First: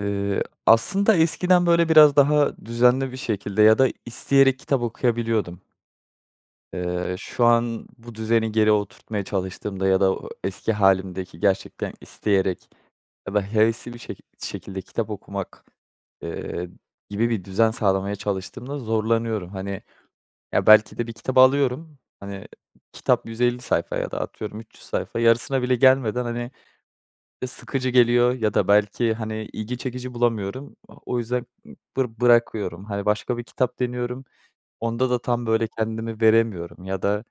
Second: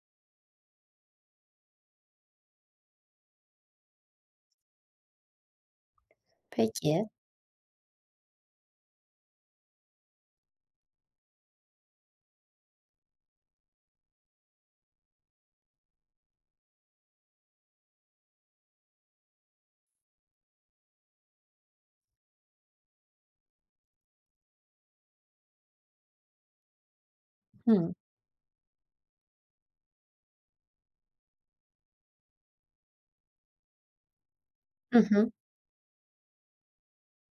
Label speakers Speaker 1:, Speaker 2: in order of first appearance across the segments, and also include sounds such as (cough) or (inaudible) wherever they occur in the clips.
Speaker 1: Eee, aslında eskiden, böyle, biraz daha düzenli bir şekilde ya da isteyerek kitap okuyabiliyordum.
Speaker 2: Peki.
Speaker 1: Eee, şu an bu düzeni geri oturtmaya çalıştığımda ya da o eski hâlimdeki gerçekten isteyerek ya da hevesli bir şekil şekilde kitap okumak, eee, gibi bir düzen sağlamaya çalıştığımda zorlanıyorum. Hani, ya, belki de bir kitabı alıyorum, hani, kitap 150 sayfa ya da atıyorum 300 sayfa, yarısına bile gelmeden, hani, ı sıkıcı
Speaker 2: Hımm.
Speaker 1: geliyor ya da belki, hani, ilgi çekici bulamıyorum. O o yüzden bır bırakıyorum. Hani, başka bir kitap deniyorum.
Speaker 2: Hı
Speaker 1: Onda da
Speaker 2: hı.
Speaker 1: tam, böyle, kendimi veremiyorum ya da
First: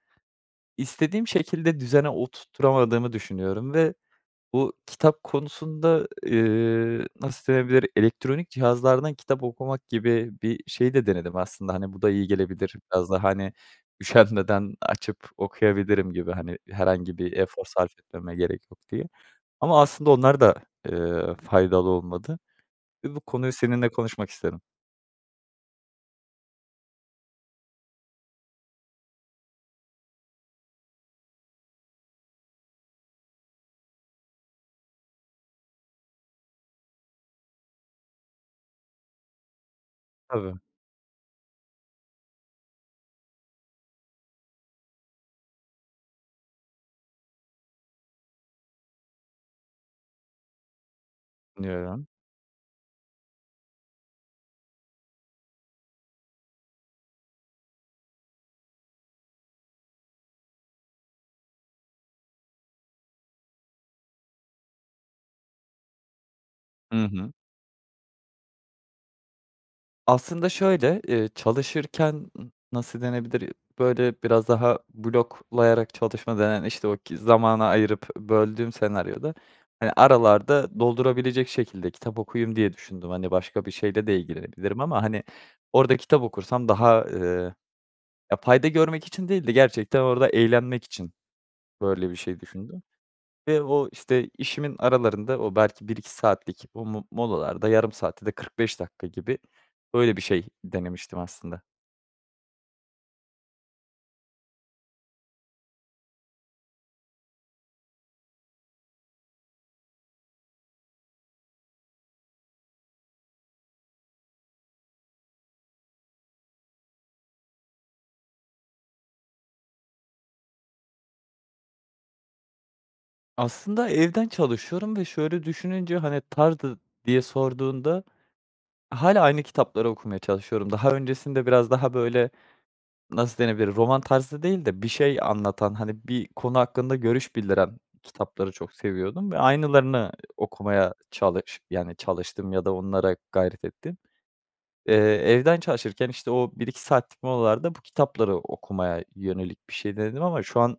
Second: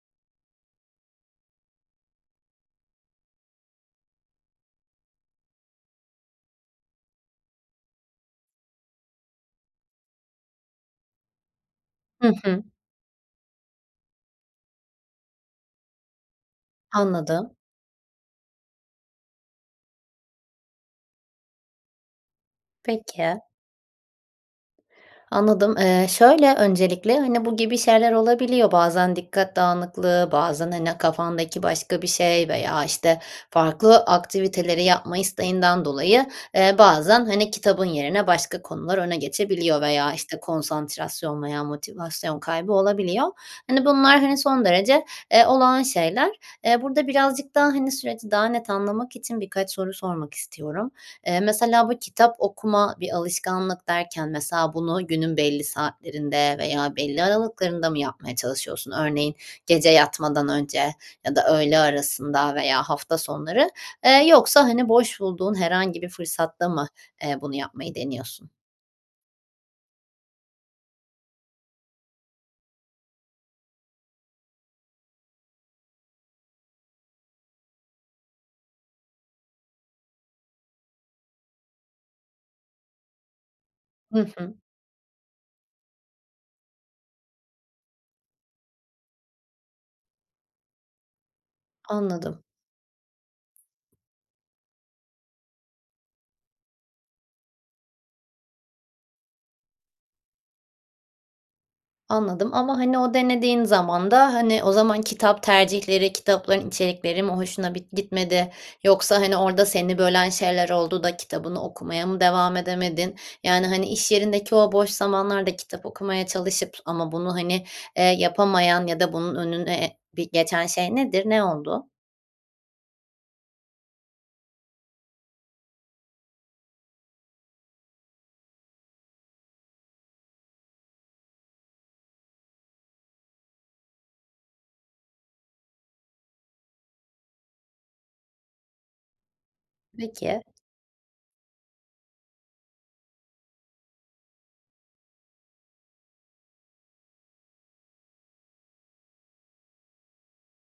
Speaker 1: istediğim şekilde düzene oturtturamadığımı düşünüyorum ve bu kitap konusunda, eee, nasıl denebilir? Elektronik cihazlardan kitap okumak gibi bir şeyi de denedim aslında. Hani, bu da iyi
Speaker 2: Hı hı.
Speaker 1: gelebilir biraz daha, hani, üşenmeden açıp okuyabilirim gibi, hani, herhangi bir
Speaker 2: Anladım.
Speaker 1: efor sarf etmeme gerek yok diye. Ama aslında onlar da, eee, faydalı olmadı ve bu
Speaker 2: Peki.
Speaker 1: konuyu seninle konuşmak istedim.
Speaker 2: Anladım. Eee, şöyle, öncelikle, hani, bu gibi şeyler olabiliyor. Bazen dikkat dağınıklığı, bazen, hani, kafandaki başka bir şey veya, işte, farklı aktiviteleri yapma isteğinden dolayı, eee, bazen, hani, kitabın yerine başka konular öne geçebiliyor veya, işte,
Speaker 1: Tabii.
Speaker 2: konsantrasyon veya motivasyon kaybı olabiliyor. Hani, bunlar, hani, son derece, eee, olağan şeyler. Eee, burada birazcık daha, hani, süreci daha net anlamak için birkaç soru sormak istiyorum. Eee, mesela bu
Speaker 1: Anlıyorum.
Speaker 2: kitap okuma bir alışkanlık derken mesela bunu günün belli saatlerinde veya belli aralıklarında mı yapmaya çalışıyorsun? Örneğin gece yatmadan önce ya da öğle arasında veya hafta sonları? Eee, yoksa, hani, boş bulduğun herhangi bir fırsatta mı,
Speaker 1: I hı.
Speaker 2: eee, bunu yapmayı deniyorsun?
Speaker 1: Aslında, şöyle, eee, çalışırken nasıl denebilir? Böyle, biraz daha bloklayarak çalışma denen, işte, o ki zamana ayırıp, böldüğüm senaryoda. Hani, aralarda doldurabilecek şekilde kitap okuyayım diye düşündüm. Hani, başka bir şeyle de
Speaker 2: Hı hı.
Speaker 1: ilgilenebilirim ama, hani, orada kitap okursam daha, ııı, ya, fayda görmek için değil de gerçekten orada eğlenmek için böyle bir şey
Speaker 2: Anladım.
Speaker 1: düşündüm ve o, işte, işimin aralarında o belki 1-2 saatlik o mo molalarda yarım saat ya da 45 dakika gibi, öyle, bir şey denemiştim aslında.
Speaker 2: Anladım ama, hani, o denediğin zaman da, hani, o zaman kitap tercihleri, kitapların içerikleri mi hoşuna bit gitmedi yoksa, hani, orada seni bölen şeyler oldu da kitabını okumaya mı devam edemedin? Yani, hani, iş yerindeki o boş zamanlarda kitap okumaya çalışıp ama bunu, hani, eee, yapamayan ya da bunun önüne bi geçen şey nedir, ne oldu?
Speaker 1: Aslında, evden çalışıyorum ve şöyle düşününce, hani, tarzı diye sorduğunda, hâlâ aynı kitapları okumaya çalışıyorum. Daha öncesinde, biraz daha, böyle, nasıl denebilir, roman tarzı değil de bir şey anlatan, hani, bir konu hakkında görüş bildiren kitapları çok seviyordum ve aynılarını
Speaker 2: Peki.
Speaker 1: okumaya çalış yani, çalıştım ya da onlara gayret ettim. Eee, evden çalışırken, işte, o 1-2 saatlik molalarda bu kitapları okumaya yönelik bir şey denedim. Ama şu an,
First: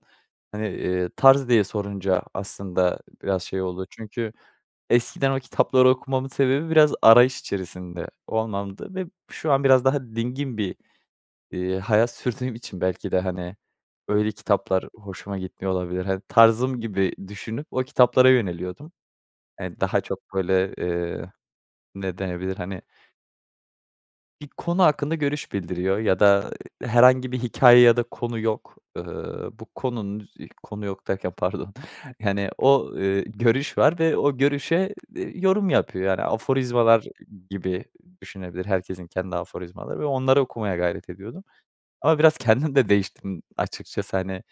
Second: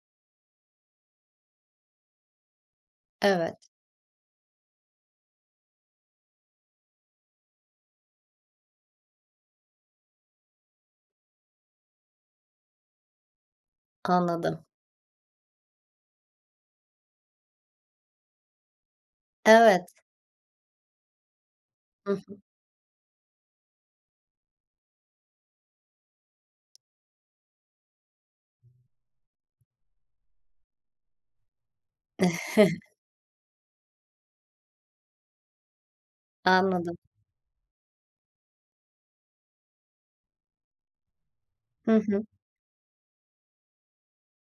Speaker 1: hani, eee, tarz diye sorunca aslında biraz
Speaker 2: Evet.
Speaker 1: şey oldu. Çünkü eskiden o kitapları okumamın sebebi biraz arayış içerisinde olmamdı. Ve şu an biraz daha dingin bir, iii, hayat sürdüğüm için belki de, hani, öyle
Speaker 2: Anladım.
Speaker 1: kitaplar hoşuma gitmiyor olabilir. Hani, tarzım gibi düşünüp o kitaplara yöneliyordum. Eee,
Speaker 2: Evet.
Speaker 1: daha çok, böyle, eee,
Speaker 2: Hı
Speaker 1: ne
Speaker 2: hı.
Speaker 1: denebilir, hani bir konu hakkında görüş bildiriyor ya da herhangi bir hikâye ya da konu yok. Eee, bu konunun, konu yok derken, (chuckles) pardon, yani, o,
Speaker 2: (chuckles)
Speaker 1: eee, görüş var ve o görüşe, eee, yorum yapıyor. Yani,
Speaker 2: Anladım.
Speaker 1: aforizmalar gibi düşünebilir, herkesin kendi aforizmaları var, onları okumaya gayret ediyordum
Speaker 2: Hı
Speaker 1: ama
Speaker 2: hı.
Speaker 1: biraz kendim de değiştim, açıkçası. Hani,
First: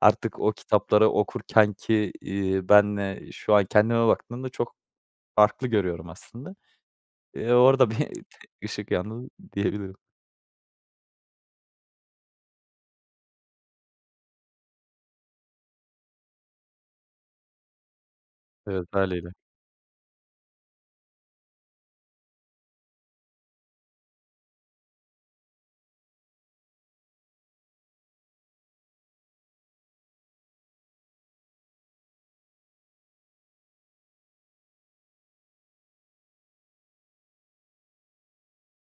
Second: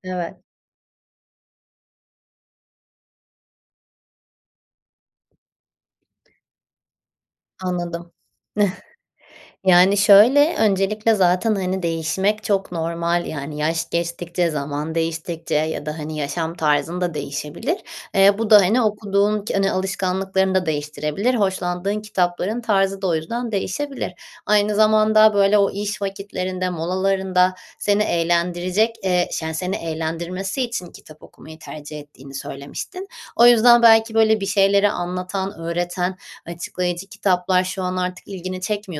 Speaker 1: artık
Speaker 2: Evet.
Speaker 1: o kitapları okurken ki, iii, benle şu an kendime baktığımda çok farklı görüyorum aslında. Eee, orada bir
Speaker 2: Anladım, (chuckles)
Speaker 1: ışık yandı, diyebilirim.
Speaker 2: yani, şöyle, öncelikle, zaten, hani, değişmek çok normal, yani, yaş geçtikçe, zaman değiştikçe ya da, hani, yaşam tarzın da değişebilir. Eee, bu da, hani,
Speaker 1: Evet, hâliyle.
Speaker 2: okuduğun ki hani, alışkanlıklarını da değiştirebilir. Hoşlandığın kitapların tarzı da o yüzden değişebilir. Aynı zamanda, böyle, o iş vakitlerinde, molalarında seni eğlendirecek, eee, şa seni eğlendirmesi için kitap okumayı tercih ettiğini söylemiştin. O yüzden, belki, böyle bir şeyleri anlatan, öğreten, açıklayıcı kitaplar şu an artık ilgini çekmiyorsa,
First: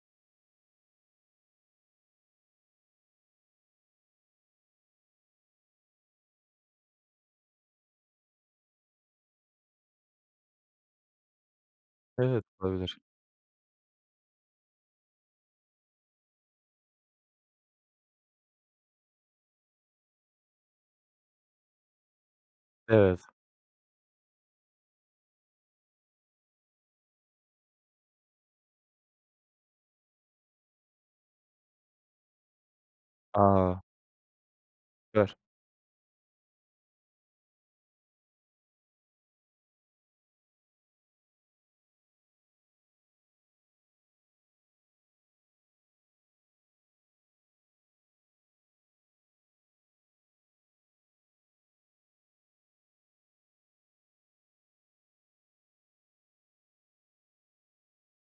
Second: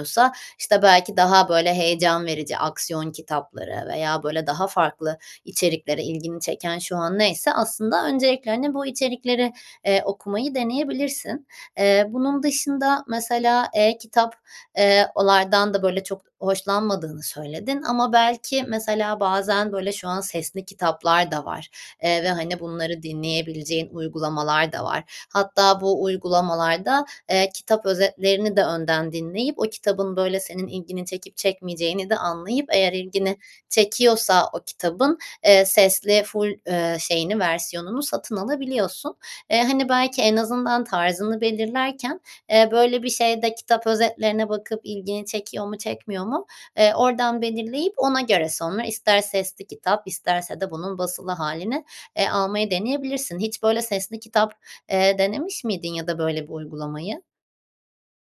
Speaker 2: işte, belki daha, böyle, heyecan verici aksiyon kitapları veya, böyle, daha farklı içeriklere ilgini çeken, şu an neyse, aslında öncelikle, hani, bu içerikleri, eee, okumayı deneyebilirsin. Eee, bunun
Speaker 1: Evet, olabilir.
Speaker 2: dışında, mesela, e-kitap, eee, onlardan da, böyle, çok hoşlanmadığını söyledin ama, belki, mesela, bazen, böyle, şu an sesli kitaplar da var, eee, ve, hani, bunları
Speaker 1: Evet.
Speaker 2: dinleyebileceğin uygulamalar da var. Hatta, bu uygulamalarda, eee, kitap özetlerini de önden dinleyip o kitabın, böyle, senin ilgini çekip çekmeyeceğini de anlayıp eğer ilgini
Speaker 1: A!
Speaker 2: çekiyorsa o kitabın,
Speaker 1: Süper.
Speaker 2: eee, sesli ful eee, şeyini, versiyonunu satın alabiliyorsun. Eee, hani, belki en azından tarzını belirlerken, eee, böyle bir şeyde kitap özetlerine bakıp ilgini çekiyor mu, çekmiyor mu, eee, oradan belirleyip ona göre sonra ister sesli kitap isterse de bunun basılı hâlini, eee, almayı deneyebilirsin. Hiç, böyle, sesli kitap, eee, denemiş miydin ya da böyle bir uygulamayı?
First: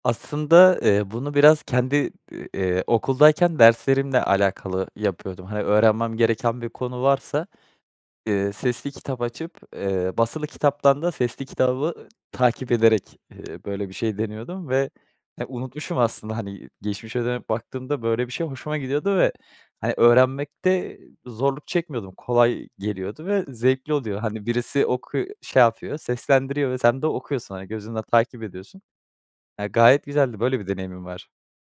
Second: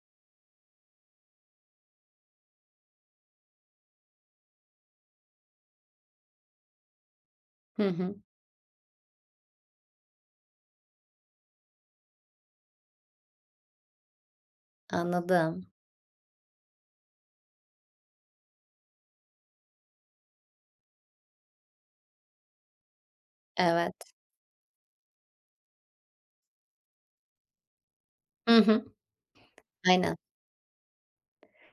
Speaker 1: Aslında, eee, bunu biraz kendi, iii, eee, okuldayken derslerimle alakalı yapıyordum. Hani, öğrenmem gereken bir konu varsa,
Speaker 2: Hı hı.
Speaker 1: ııı, sesli kitap açıp, eee, basılı kitaptan da sesli kitabı takip ederek, ııı, böyle bir şey deniyordum ve, eee,
Speaker 2: Anladım.
Speaker 1: unutmuşum aslında. Hani, geçmişe dönüp baktığımda böyle bir şey hoşuma gidiyordu ve, hani, öğrenmekte zorluk çekmiyordum. Kolay geliyordu ve zevkli
Speaker 2: Evet.
Speaker 1: oluyor. Hani, birisi oku şey yapıyor, seslendiriyor ve sen de okuyorsun. Hani, gözünle takip
Speaker 2: Hı
Speaker 1: ediyorsun.
Speaker 2: hı,
Speaker 1: Ya, gayet
Speaker 2: aynen.
Speaker 1: güzeldi, böyle bir deneyimin var.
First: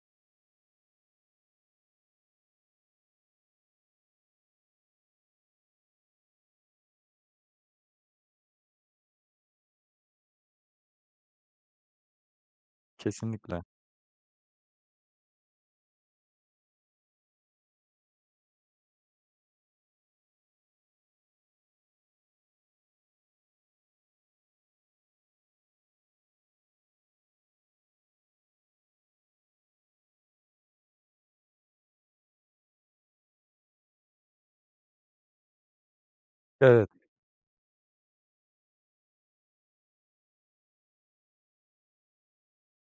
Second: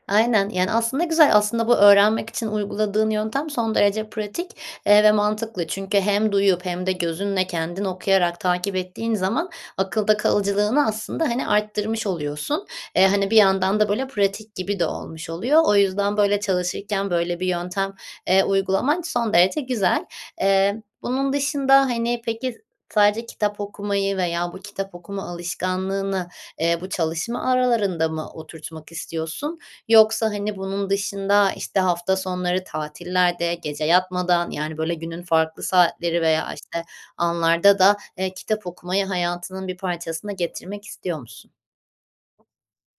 Speaker 2: Aynen, yani, aslında güzel. Aslında, bu öğrenmek için uyguladığın yöntem son derece pratik, eee, ve mantıklı çünkü hem duyup hem de gözünle kendin okuyarak takip ettiğin zaman akılda kalıcılığını aslında, hani, arttırmış oluyorsun. Eee, hani, bir
Speaker 1: Kesinlikle.
Speaker 2: yandan da, böyle, pratik gibi de olmuş oluyor. O yüzden, böyle, çalışırken böyle bir yöntem, eee, uygulaman son derece güzel. Eee, bunun dışında, hani, peki, sadece kitap okumayı veya bu kitap okuma alışkanlığını, eee, bu çalışma aralarında mı oturtmak istiyorsun yoksa, hani, bunun dışında, işte, hafta sonları, tatillerde, gece yatmadan, yani, böyle, günün farklı saatleri veya, işte,
Speaker 1: Evet.
Speaker 2: anlarda da, eee, kitap okumayı hayatının bir parçasına getirmek istiyor musun?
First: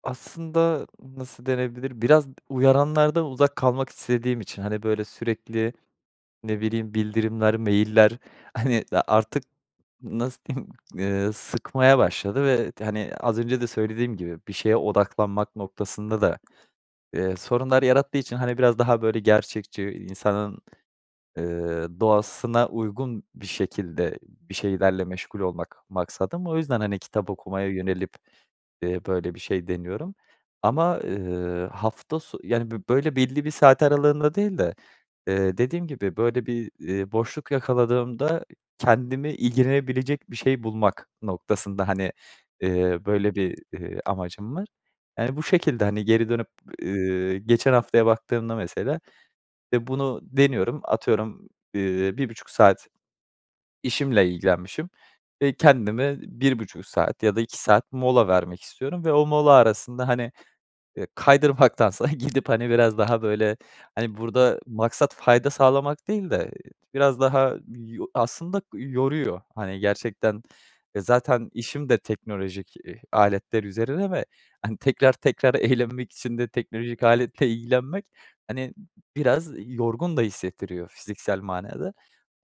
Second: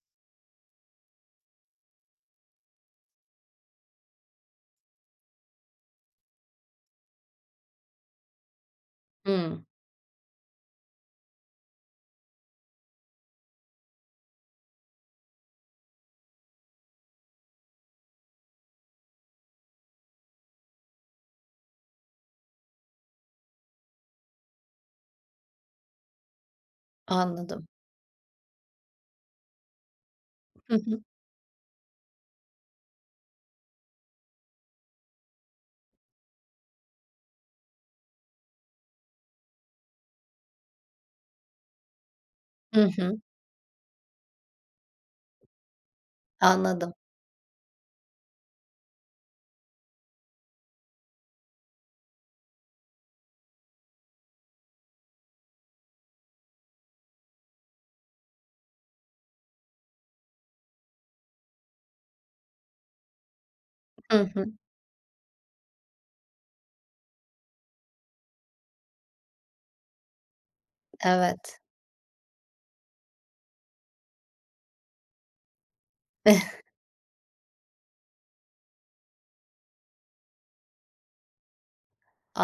Speaker 1: Aslında nasıl denebilir? Biraz d uyaranlardan uzak kalmak istediğim için. Hani, böyle, sürekli ne bileyim bildirimler, mail'ler, hani, a artık
Speaker 2: Hımm.
Speaker 1: n nasıl diyeyim, ııı, sıkmaya başladı ve t hani, az önce de söylediğim gibi bir şeye odaklanmak noktasında da, eee, sorunlar yarattığı için, hani, biraz daha, böyle, gerçekçi insanın, ııı, doğasına uygun bir şekilde, bir şeylerle meşgul olmak maksadım. O yüzden, hani, kitap
Speaker 2: Anladım.
Speaker 1: okumaya yönelip, eee, böyle bir şey deniyorum
Speaker 2: Hı
Speaker 1: ama,
Speaker 2: hı.
Speaker 1: ııı, hafta so yani, bi böyle, belli bir saat aralığında değil de, eee, dediğim gibi, böyle, bir, iii, boşluk yakaladığımda kendimi ilgilenebilecek bir şey bulmak noktasında, hani,
Speaker 2: Hı
Speaker 1: ııı,
Speaker 2: hı.
Speaker 1: böyle bir, ııı, amacım var. Yani, bu şekilde hani geri dönüp,
Speaker 2: Anladım.
Speaker 1: ııı, geçen haftaya baktığımda mesela, e, bunu deniyorum. Atıyorum, ııı, 1.30 saat işimle ilgilenmişim, e, kendime 1.30 saat ya da 2 saat mola vermek istiyorum ve o mola arasında, hani, eee, kaydırmaktansa (chuckles) gidip, hani, biraz daha, böyle,
Speaker 2: Hı
Speaker 1: hani,
Speaker 2: hı.
Speaker 1: burada maksat fayda sağlamak değil de biraz daha yo aslında yoruyor. Hani, gerçekten, e, zaten
Speaker 2: Evet.
Speaker 1: işim de teknolojik i aletler üzerine ve, hani, tekrar tekrar eğlenmek için de
Speaker 2: (chuckles)
Speaker 1: teknolojik aletle ilgilenmek, hani, b biraz yorgun da hissettiriyor fiziksel manada.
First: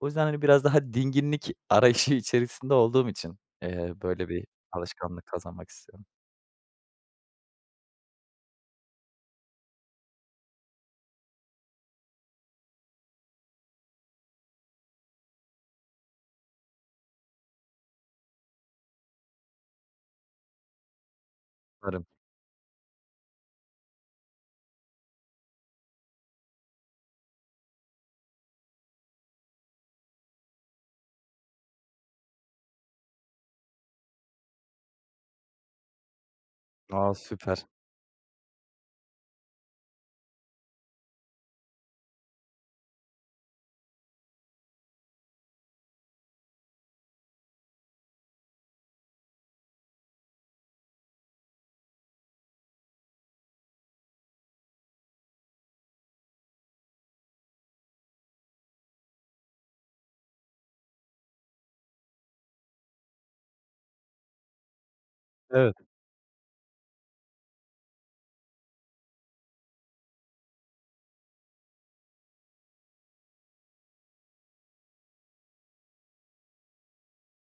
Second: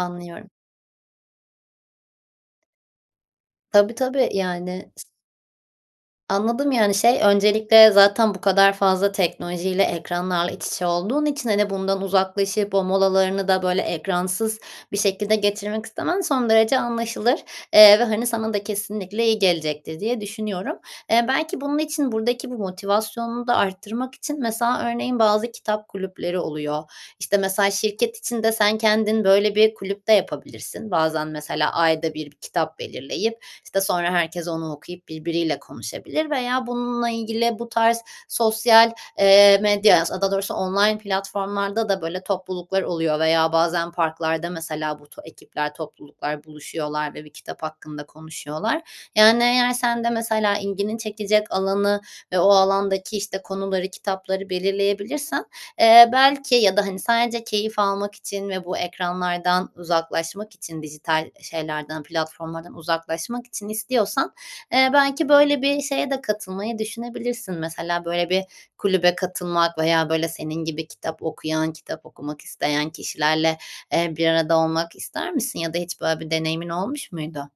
Speaker 1: O yüzden, hani, biraz daha dinginlik arayışı içerisinde olduğum için, eee,
Speaker 2: Tabii
Speaker 1: böyle
Speaker 2: tabii.
Speaker 1: bir
Speaker 2: Yani
Speaker 1: alışkanlık kazanmak istiyorum.
Speaker 2: Anladım, yani, şey öncelikle zaten bu kadar fazla teknolojiyle ekranlarla iç içe olduğun için, hani, bundan uzaklaşıp o molalarını da, böyle, ekransız bir şekilde geçirmek istemen son derece anlaşılır, eee, ve, hani, sana da kesinlikle iyi gelecektir diye düşünüyorum. Eee, belki bunun
Speaker 1: Umarım.
Speaker 2: için buradaki bu motivasyonunu da arttırmak için mesela örneğin bazı kitap kulüpleri oluyor. İşte, mesela şirket içinde sen kendin, böyle, bir kulüp de yapabilirsin. Bazen mesela ayda 1, bir kitap belirleyip, işte, sonra herkes onu okuyup birbiriyle konuşabilir veya bununla
Speaker 1: A,
Speaker 2: ilgili
Speaker 1: süper!
Speaker 2: bu tarz sosyal, eee, medyaya, as a, daha doğrusu online platformlarda da, böyle, topluluklar oluyor veya bazen parklarda mesela bu to ekipler, topluluklar buluşuyorlar ve bir kitap hakkında konuşuyorlar. Yani, eğer sen de mesela ilgini çekecek alanı ve o alandaki, işte, konuları, kitapları belirleyebilirsen, eee, belki ya da, hani, sadece keyif almak için ve bu ekranlardan uzaklaşmak için dijital, eee, şeylerden, platformlardan uzaklaşmak için istiyorsan, eee, belki böyle
Speaker 1: Evet.
Speaker 2: bir şeye de katılmayı düşünebilirsin. Mesela böyle bir kulübe katılmak veya böyle senin gibi kitap okuyan, kitap okumak isteyen kişilerle, eee, bir arada olmak ister misin ya da hiç böyle bir deneyimin olmuş muydu?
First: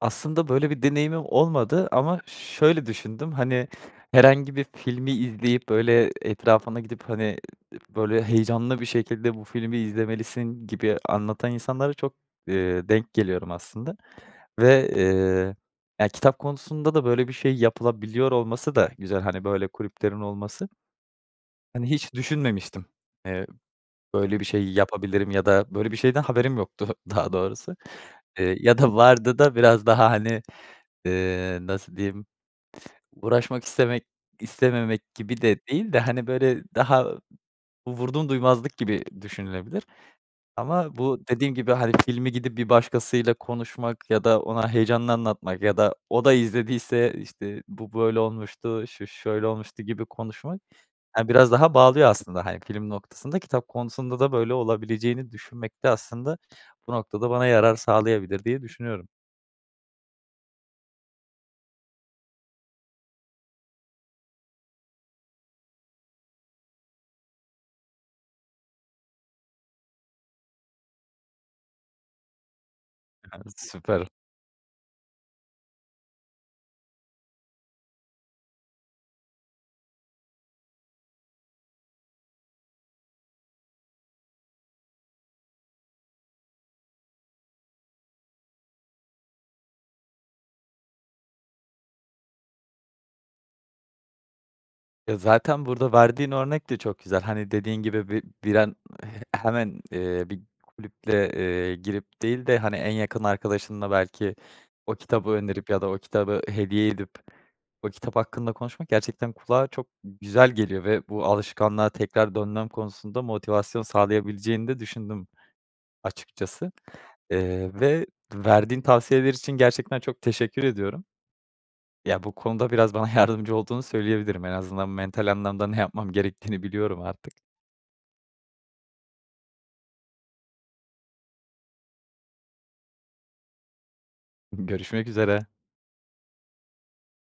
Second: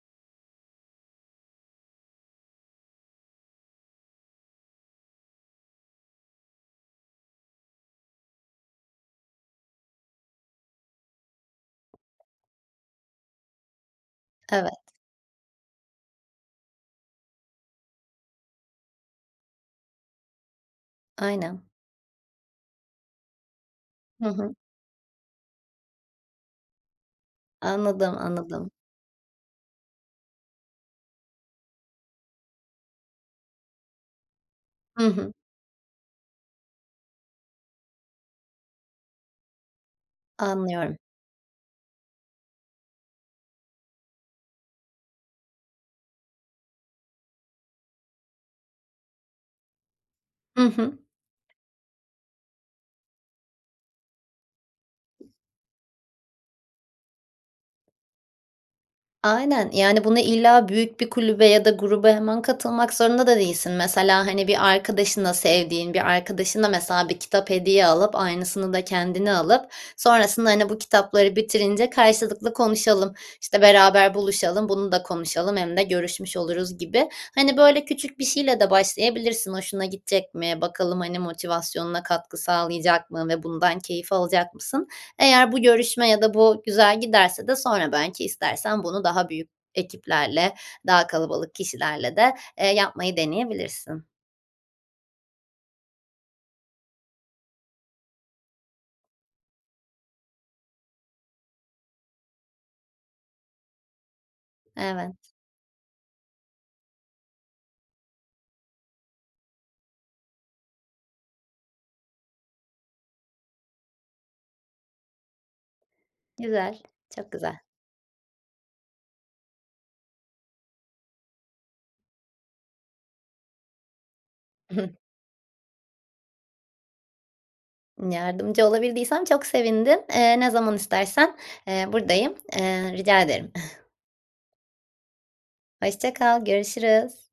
Speaker 1: Aslında böyle bir deneyimim olmadı ama şöyle düşündüm, hani, herhangi bir filmi izleyip, böyle, etrafına gidip, hani, e, böyle, heyecanlı bir şekilde bu filmi izlemelisin gibi anlatan insanlara çok, eee, denk geliyorum aslında
Speaker 2: Evet.
Speaker 1: ve, eee, ya, kitap konusunda da böyle bir şey yapılabiliyor olması da güzel. Hani, böyle kulüplerin olması.
Speaker 2: Aynen.
Speaker 1: Hani, hiç düşünmemiştim, eee,
Speaker 2: Hı
Speaker 1: böyle bir
Speaker 2: hı.
Speaker 1: şey yapabilirim ya da böyle bir şeyden haberim yoktu daha doğrusu.
Speaker 2: Anladım,
Speaker 1: Eee,
Speaker 2: anladım.
Speaker 1: ya da vardı da biraz daha, hani, eee, nasıl diyeyim uğraşmak istemek istememek
Speaker 2: Hı hı.
Speaker 1: gibi de değil de, hani, böyle, daha vurdumduymazlık gibi düşünülebilir. Ama
Speaker 2: Anlıyorum.
Speaker 1: bu dediğin gibi, hani, filmi gidip bir başkasıyla konuşmak ya da ona heyecanını anlatmak ya da o da izlediyse, eee, işte, bu böyle olmuştu, şu şöyle olmuştu gibi konuşmak,
Speaker 2: Hı hı.
Speaker 1: he, biraz daha bağlıyor aslında, hani, film noktasında kitap konusunda da böyle olabileceğini düşünmek de aslında bu noktada bana yarar sağlayabilir diye düşünüyorum.
Speaker 2: Aynen, yani, bunu illa büyük bir kulübe ya da gruba hemen katılmak zorunda da değilsin. Mesela, hani, bir arkadaşına, sevdiğin bir arkadaşına mesela bir kitap hediye alıp, aynısını da kendine alıp sonrasında, hani, bu kitapları bitirince karşılıklı konuşalım.
Speaker 1: (giggles)
Speaker 2: İşte,
Speaker 1: Süper.
Speaker 2: beraber buluşalım, bunu da konuşalım hem de görüşmüş oluruz gibi. Hani, böyle küçük bir şeyle de başlayabilirsin hoşuna gidecek mi, bakalım, hani, motivasyonuna katkı sağlayacak mı ve bundan keyif alacak mısın? Eğer bu görüşme ya da bu güzel giderse de sonra belki istersen bunu daha büyük ekiplerle, daha kalabalık kişilerle de, eee, yapmayı deneyebilirsin.
Speaker 1: E, zaten burada verdiğin örnek de çok güzel. Hani, dediğin gibi bir bir an he hemen, eee, bir kulüple, eee, girip değil de, hani, en yakın arkadaşınla belki o kitabı
Speaker 2: Evet.
Speaker 1: önerip ya da o kitabı hediye edip o kitap hakkında konuşmak gerçekten kulağa çok g güzel geliyor ve bu alışkanlığa tekrar dönmem konusunda motivasyon sağlayabileceğini de düşündüm açıkçası,
Speaker 2: Güzel. Çok güzel.
Speaker 1: eee, ve verdiğin tavsiyeler için gerçekten çok teşekkür ediyorum. Ya, bu konuda biraz bana yardımcı olduğunu söyleyebilirim. En azından
Speaker 2: (giggles)
Speaker 1: mental anlamda ne yapmam gerektiğini biliyorum artık.
Speaker 2: Imm, yardımcı olabildiysem çok sevindim. Eee, ne zaman istersen, eee, buradayım. Eee, rica ederim. (chuckles)
Speaker 1: Görüşmek üzere.
Speaker 2: Hoşça kal. Görüşürüz.